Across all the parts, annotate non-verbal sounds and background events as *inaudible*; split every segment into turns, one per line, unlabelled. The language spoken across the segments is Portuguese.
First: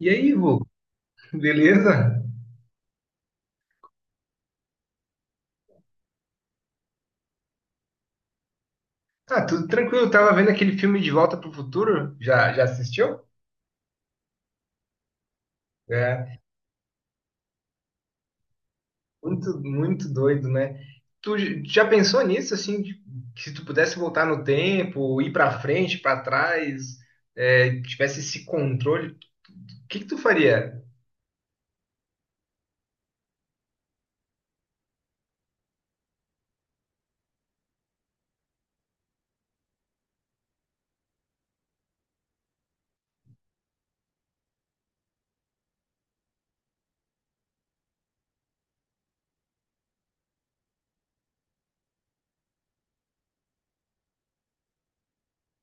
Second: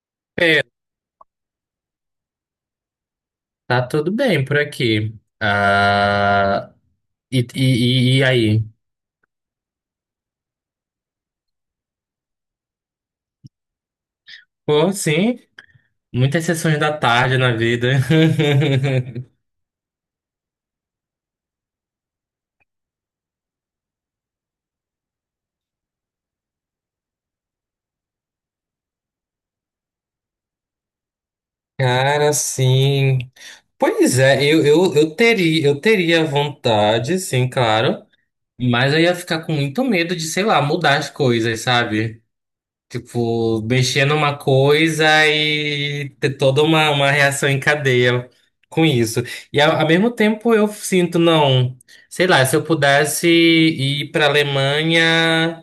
E aí,
É,
Vô? *laughs* Beleza?
tá tudo bem por aqui. Ah, e, e, e aí?
Ah, tudo tranquilo. Tava vendo aquele filme De Volta pro Futuro. Já assistiu?
Pô, sim,
É,
muitas sessões da tarde na vida. *laughs*
muito, muito doido, né? Tu já pensou nisso, assim, que se tu pudesse voltar no tempo, ir pra frente, pra trás, é, tivesse esse controle, o que que tu faria?
Cara, sim. Pois é, eu teria vontade, sim, claro. Mas eu ia ficar com muito medo de, sei lá, mudar as coisas, sabe? Tipo, mexer numa coisa e ter toda uma reação em cadeia com isso. E ao mesmo tempo eu sinto, não, sei lá, se eu pudesse ir para Alemanha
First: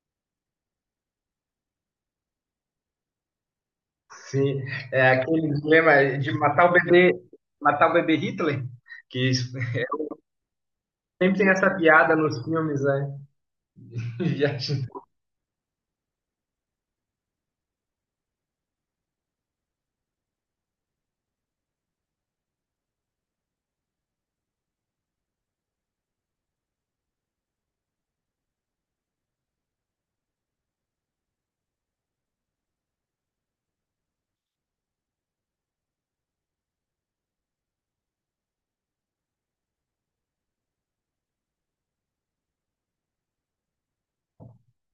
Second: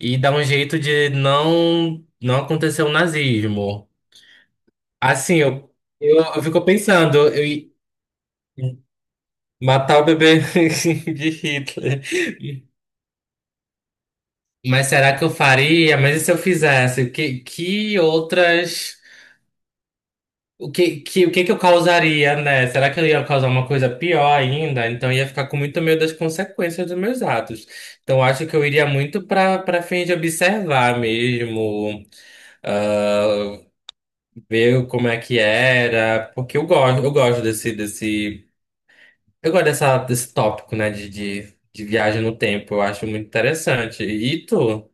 e dar um jeito de não acontecer o nazismo.
Sim, é
Assim,
aquele
eu,
dilema
eu,
de
eu fico pensando,
matar o bebê Hitler, que isso-
matar o bebê *laughs*
*laughs*
de
sempre tem essa
Hitler.
piada nos filmes, né? *laughs* Viagem.
Mas será que eu faria? Mas e se eu fizesse? Que outras. O que que eu causaria, né? Será que eu ia causar uma coisa pior ainda? Então eu ia ficar com muito medo das consequências dos meus atos. Então eu acho que eu iria muito para fim de observar mesmo, ah, ver como é que era, porque eu gosto desse tópico, né? De viagem no tempo. Eu acho muito interessante. E tu?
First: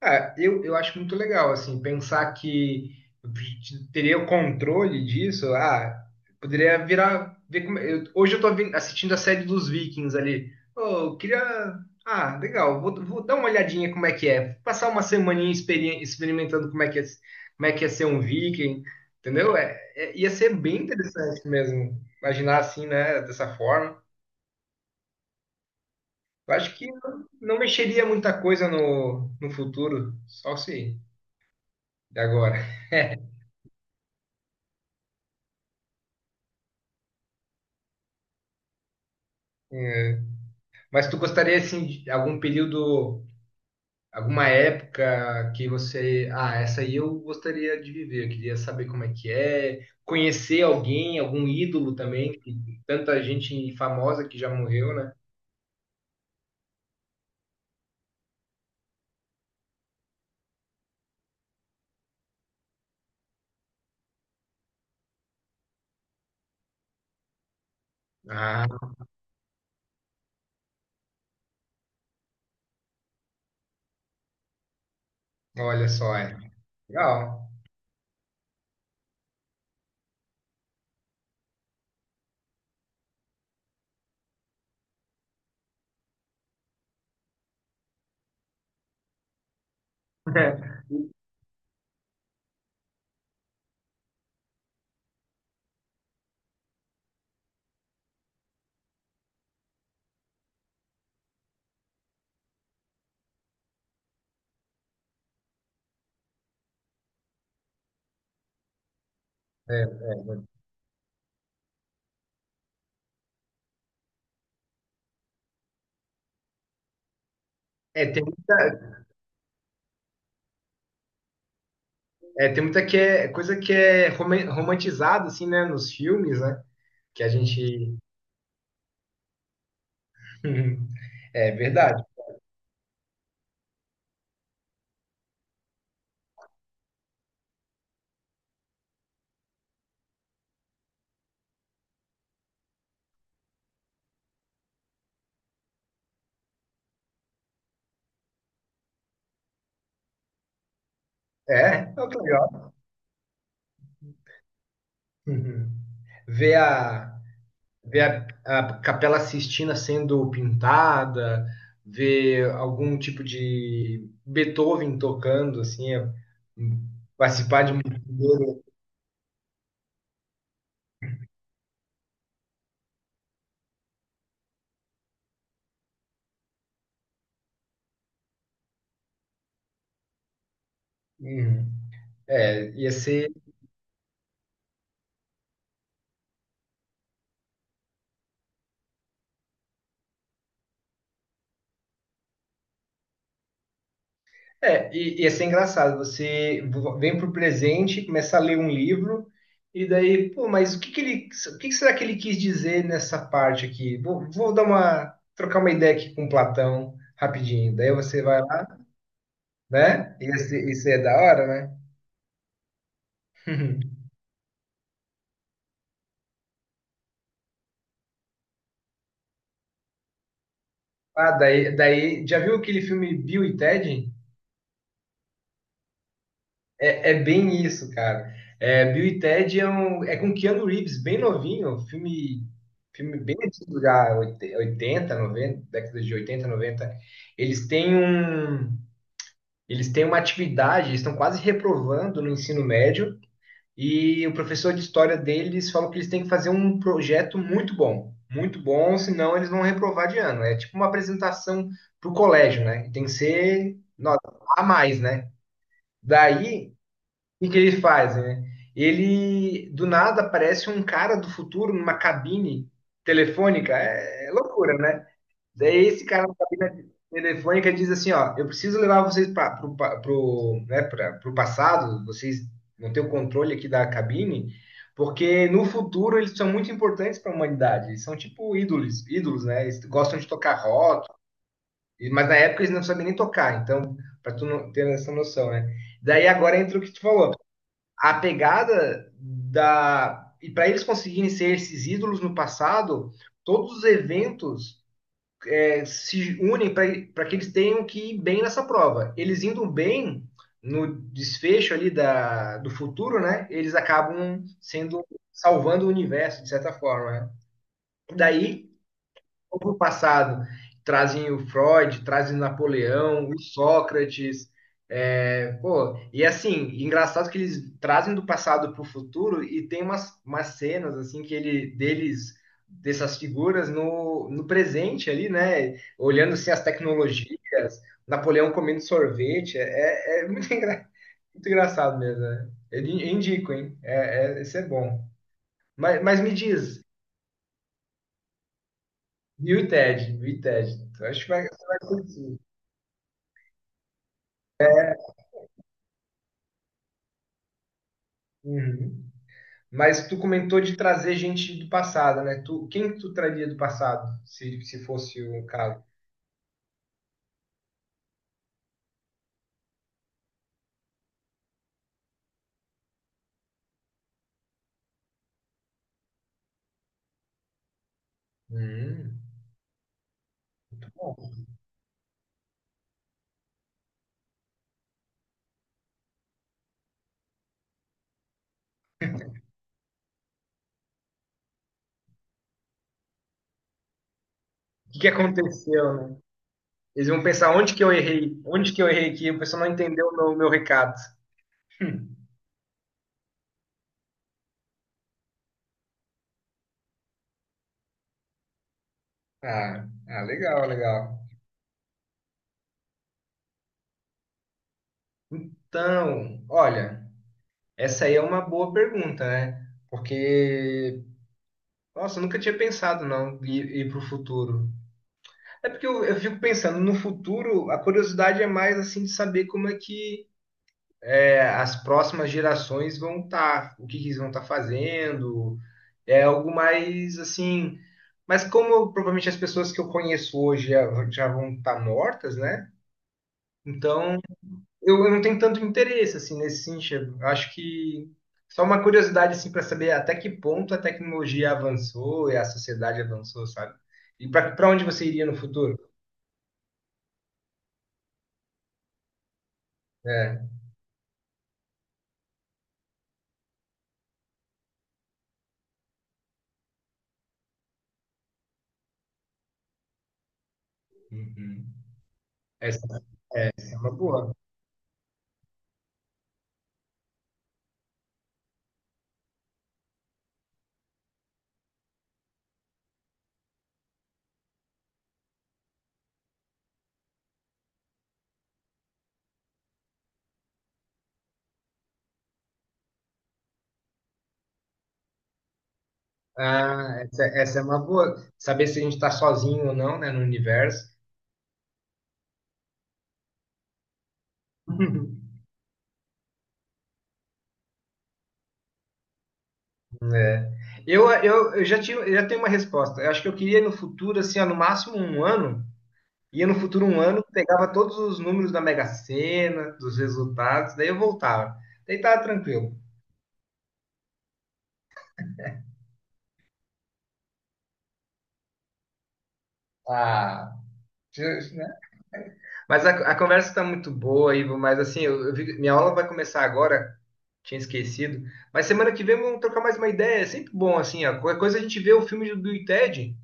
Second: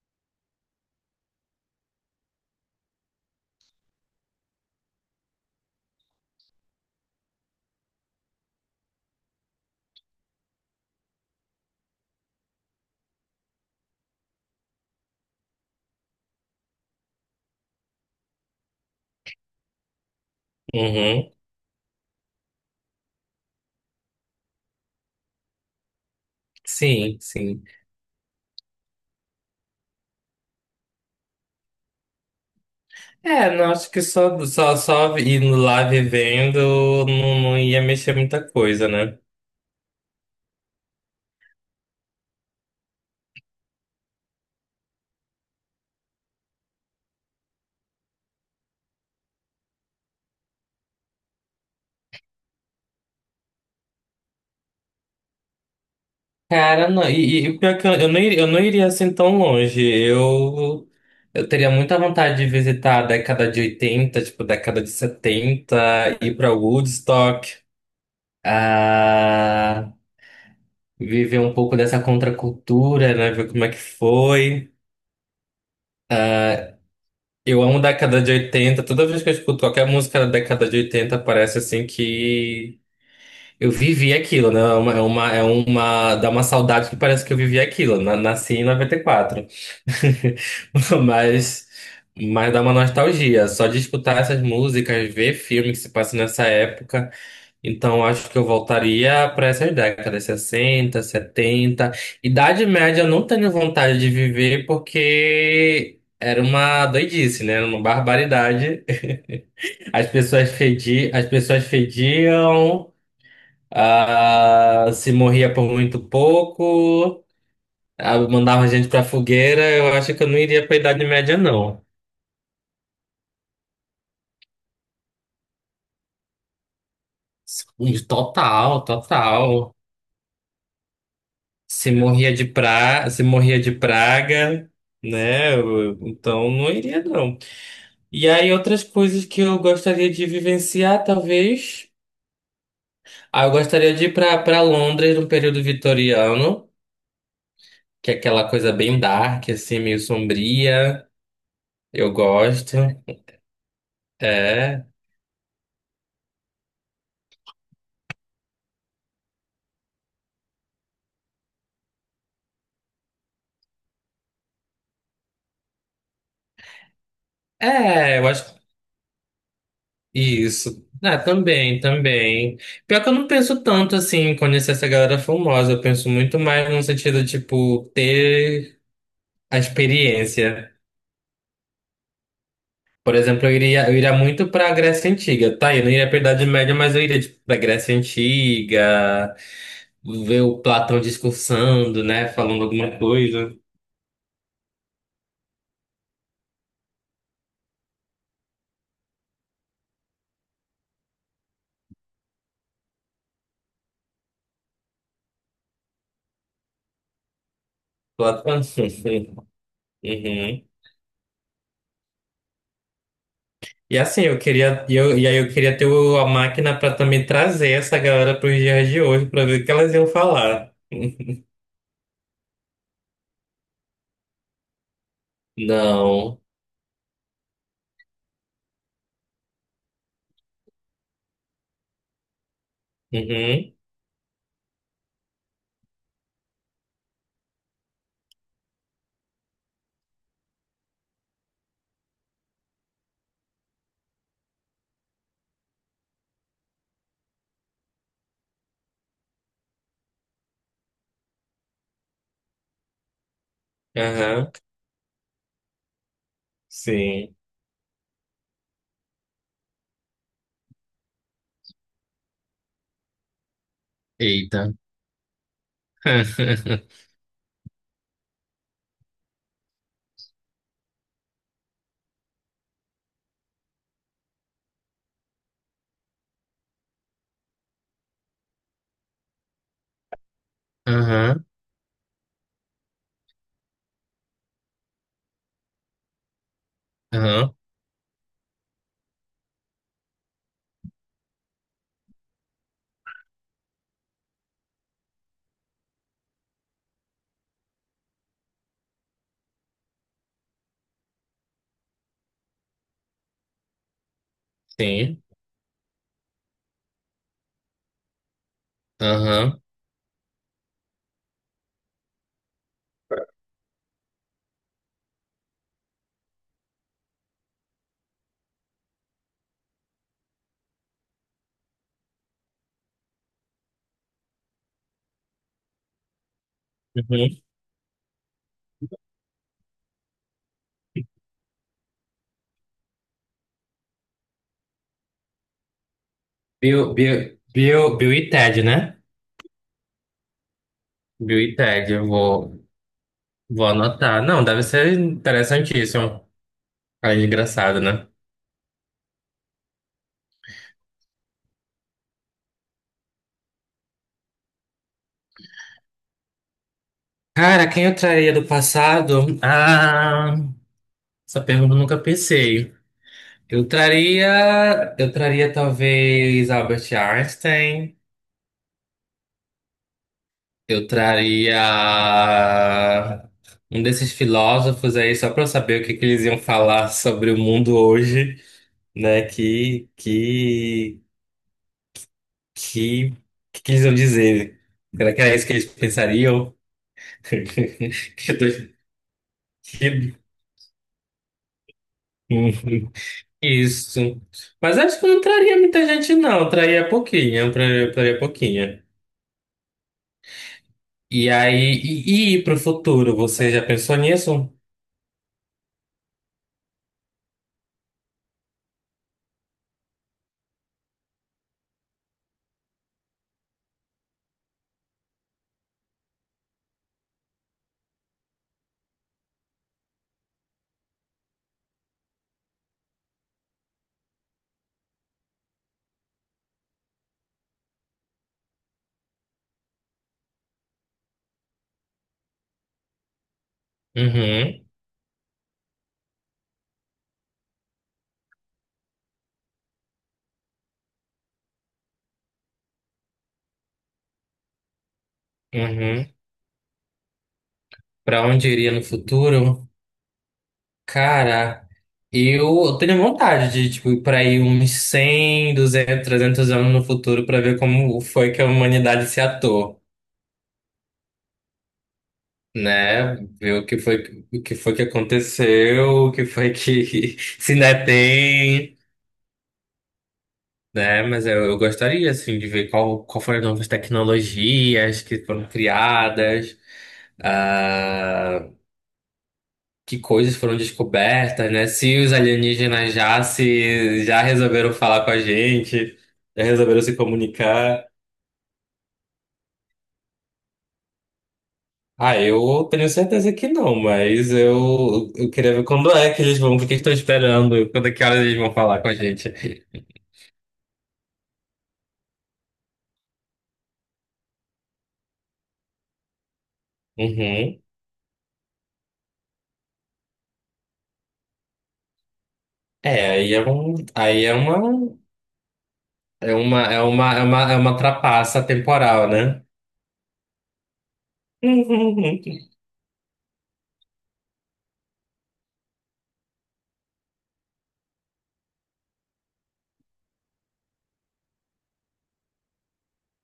Ah, eu acho muito legal, assim, pensar que eu teria o controle disso, ah, poderia virar, ver como, hoje eu tô assistindo a série dos Vikings ali, oh, eu queria, ah, legal, vou dar uma olhadinha como é que é, passar uma semaninha experimentando como é que é, como é que é ser um Viking, entendeu? É, ia ser bem
Uhum.
interessante mesmo, imaginar assim, né, dessa forma. Eu acho que
Sim,
não
sim.
mexeria muita coisa no futuro, só se de agora.
É, não, acho que só indo lá vivendo não ia mexer muita coisa, né?
Mas tu gostaria, assim, de algum período, alguma época que você. Ah, essa aí eu gostaria de viver, eu queria saber como é que é, conhecer alguém, algum ídolo também, que tanta gente famosa que já morreu, né?
Cara, não, e pior é que eu não iria assim tão longe. Eu teria muita vontade de visitar a década de 80, tipo, década de 70 ir pra Woodstock,
Ah,
ah, viver um pouco dessa contracultura, né? Ver como é que foi.
olha só, é. Legal.
Eu amo década de 80. Toda vez que eu escuto qualquer música da década de 80 parece assim que. Eu vivi aquilo, né? Dá uma saudade que parece que eu vivi aquilo. Nasci em noventa e quatro. *laughs*
*laughs*
Mas, mas dá uma nostalgia. Só de escutar essas músicas, ver filme que se passa nessa época. Então acho que eu voltaria para essas décadas, 60, 70. Idade Média eu não tenho vontade de viver porque era uma doidice, né? Era uma barbaridade.
É,
*laughs*
é,
As pessoas fediam. Ah, se morria por muito pouco,
É,
ah, mandava gente pra fogueira, eu acho que eu não iria pra Idade Média, não.
tem muita que é, coisa que é romantizada, assim, né, nos filmes, né? Que a gente.
Total, total.
*laughs* É verdade.
Se morria de praga, né? Então não iria, não. E aí, outras coisas que eu gostaria de vivenciar, talvez. Ah, eu gostaria de ir pra Londres no período vitoriano, que é aquela coisa bem dark, assim, meio sombria.
É, é o
Eu
que é legal.
gosto. É.
*laughs* Ver a. ver a Capela Sistina sendo pintada, ver algum tipo de Beethoven tocando, assim, é, participar de um.
É, eu acho isso. Ah, também, também. Pior que eu não penso tanto assim em conhecer essa galera famosa. Eu penso muito mais no sentido, tipo, ter a experiência.
Uhum. É, ia
Por
ser,
exemplo, eu iria muito pra Grécia Antiga. Tá, eu não iria pra Idade Média, mas eu iria, tipo, pra Grécia Antiga, ver o Platão discursando, né? Falando alguma coisa.
ia ser engraçado. Você vem pro presente, começa a ler um livro, e daí, pô, mas o que que será que ele quis dizer nessa parte aqui? Vou trocar uma ideia aqui com Platão rapidinho. Daí você vai
Platão.
lá,
*laughs*
né? Isso,
Uhum.
isso é da hora, né? *laughs*
E assim, eu queria, e eu, e aí eu queria ter a máquina para também trazer essa galera para os dias de hoje, para ver o que elas iam falar.
Ah,
*laughs*
daí, já viu aquele filme Bill e Ted?
Não.
É bem isso, cara. É, Bill e Ted é, um, é com Keanu Reeves, bem novinho, um filme bem
Uhum.
antigo já, 80 90 décadas de 80 90. Eles têm um, eles têm uma atividade, eles estão quase reprovando no ensino médio. E o professor de história deles falou que eles têm que fazer um projeto muito bom, senão eles vão reprovar de ano. É tipo uma apresentação para o colégio, né? Tem que ser nota
Aham.
a mais, né? Daí,
Sim.
o que que ele faz, né? Ele, do nada, aparece um cara do futuro numa cabine telefônica. É, é
Eita.
loucura, né? Daí esse cara na cabina
*laughs*
telefônica diz assim, ó, eu preciso levar vocês para pro, pa- pro, né, pra, pro passado, vocês não têm o controle aqui da cabine, porque no futuro eles são muito importantes para a humanidade, eles são tipo ídolos, ídolos, né? Eles gostam de tocar rock,
Aham.
mas na época eles não sabiam nem tocar, então, para tu não ter essa noção, né? Daí agora entra o que tu falou,
Aham.
a pegada da... E para eles conseguirem ser esses ídolos no passado, todos os eventos se unem para que eles tenham que ir bem nessa prova. Eles indo bem no desfecho ali do futuro, né? Eles acabam sendo
Sim.
salvando o universo de certa forma. Né? Daí vão
Aham.
para o passado, trazem o Freud, trazem Napoleão, o Sócrates. É, pô, e assim, engraçado que eles trazem do passado para o futuro e tem umas, cenas assim que ele deles dessas figuras no presente ali, né? Olhando assim as
Uhum.
tecnologias, Napoleão comendo sorvete, é, é muito, muito engraçado mesmo. Né? Eu indico, hein? É, esse é bom. Mas me diz,
Bill e Ted, né?
e o Ted? E o Ted? Eu acho que
Bill
vai,
e
você vai
Ted, eu
curtir.
vou, vou anotar. Não, deve ser interessantíssimo. Ah, engraçado, né?
Uhum. Mas tu comentou de trazer gente do passado, né? Quem que tu traria do passado, se fosse o caso?
Cara, quem eu traria do passado? Ah, essa pergunta eu nunca pensei. Eu traria talvez Albert Einstein,
Hum,
eu
muito bom. O
traria um desses filósofos aí só para eu saber o que que eles iam falar sobre o mundo hoje, né? Que que que eles iam dizer?
que que
Será que era isso que eles
aconteceu, né?
pensariam?
Eles vão pensar onde que eu
*laughs* Que
errei, onde
doido.
que eu errei aqui, o pessoal não entendeu
Que-
o meu recado. *laughs*
Uhum. *laughs* Isso. Mas acho que eu não traria muita gente, não. Eu traria pouquinha, eu traria pouquinha.
Ah, ah, legal, legal.
E aí, para futuro, você já pensou nisso?
Então, olha, essa aí é uma boa pergunta, né? Porque, nossa, eu nunca tinha pensado não ir para o futuro. É porque eu fico pensando, no futuro, a curiosidade é mais assim de saber como é que é, as próximas gerações vão estar, o que que eles vão estar fazendo. É algo mais assim. Mas como provavelmente as pessoas que eu conheço hoje já, já vão estar mortas, né? Então
Uhum,
eu não tenho tanto interesse assim nesse sentido. Eu acho que só uma curiosidade assim para saber até que ponto a tecnologia avançou e a sociedade avançou, sabe? E para onde você iria no futuro?
uhum. Para onde eu iria no futuro?
É.
Cara, eu tenho vontade de tipo, ir para aí uns 100, 200, 300 anos no futuro para ver como foi que a humanidade se atou,
Uhum. Essa
né? Ver
é uma boa.
o que foi que aconteceu, o que foi que *laughs* se ainda tem. Né? Mas eu gostaria, assim, de ver qual foram as novas tecnologias que foram criadas, ah, que coisas foram descobertas, né? Se os alienígenas já se, já resolveram falar com a gente, já resolveram se
Ah, essa é uma
comunicar.
boa. Saber se a gente está sozinho ou não, né, no universo.
Ah, eu tenho certeza que não, mas eu
*laughs*
queria ver quando é que eles vão, o que estão esperando, quando é que horas eles vão falar com a gente.
É. Eu já tenho uma resposta. Eu acho que eu queria no futuro, assim, ó, no máximo um ano. Ia no futuro um ano,
Uhum.
pegava todos os números da Mega Sena, dos resultados, daí eu voltava. Daí tava tranquilo.
É, aí é uma trapaça temporal, né?
Ah,
*laughs*
mas a conversa está muito boa, Ivo, mas assim, minha aula vai começar agora, tinha esquecido. Mas semana que vem vamos trocar mais uma ideia, é sempre bom, assim, ó, qualquer coisa a gente vê o filme do Bill e Ted,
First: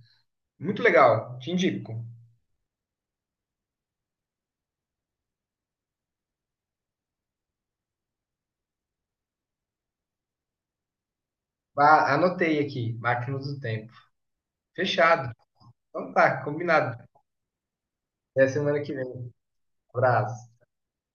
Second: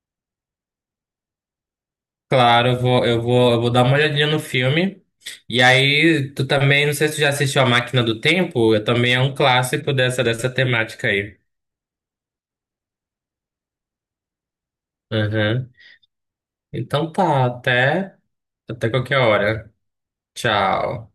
muito legal, te indico.
Claro, eu vou dar uma olhadinha no filme. E aí, tu também, não sei se tu já assistiu A Máquina do Tempo, eu também é um clássico dessa temática aí.
Ah, anotei aqui, Máquinas do Tempo. Fechado.
Uhum.
Então tá, combinado.
Então tá, até,
Até semana
até
que
qualquer
vem.
hora.
Abraço.
Tchau.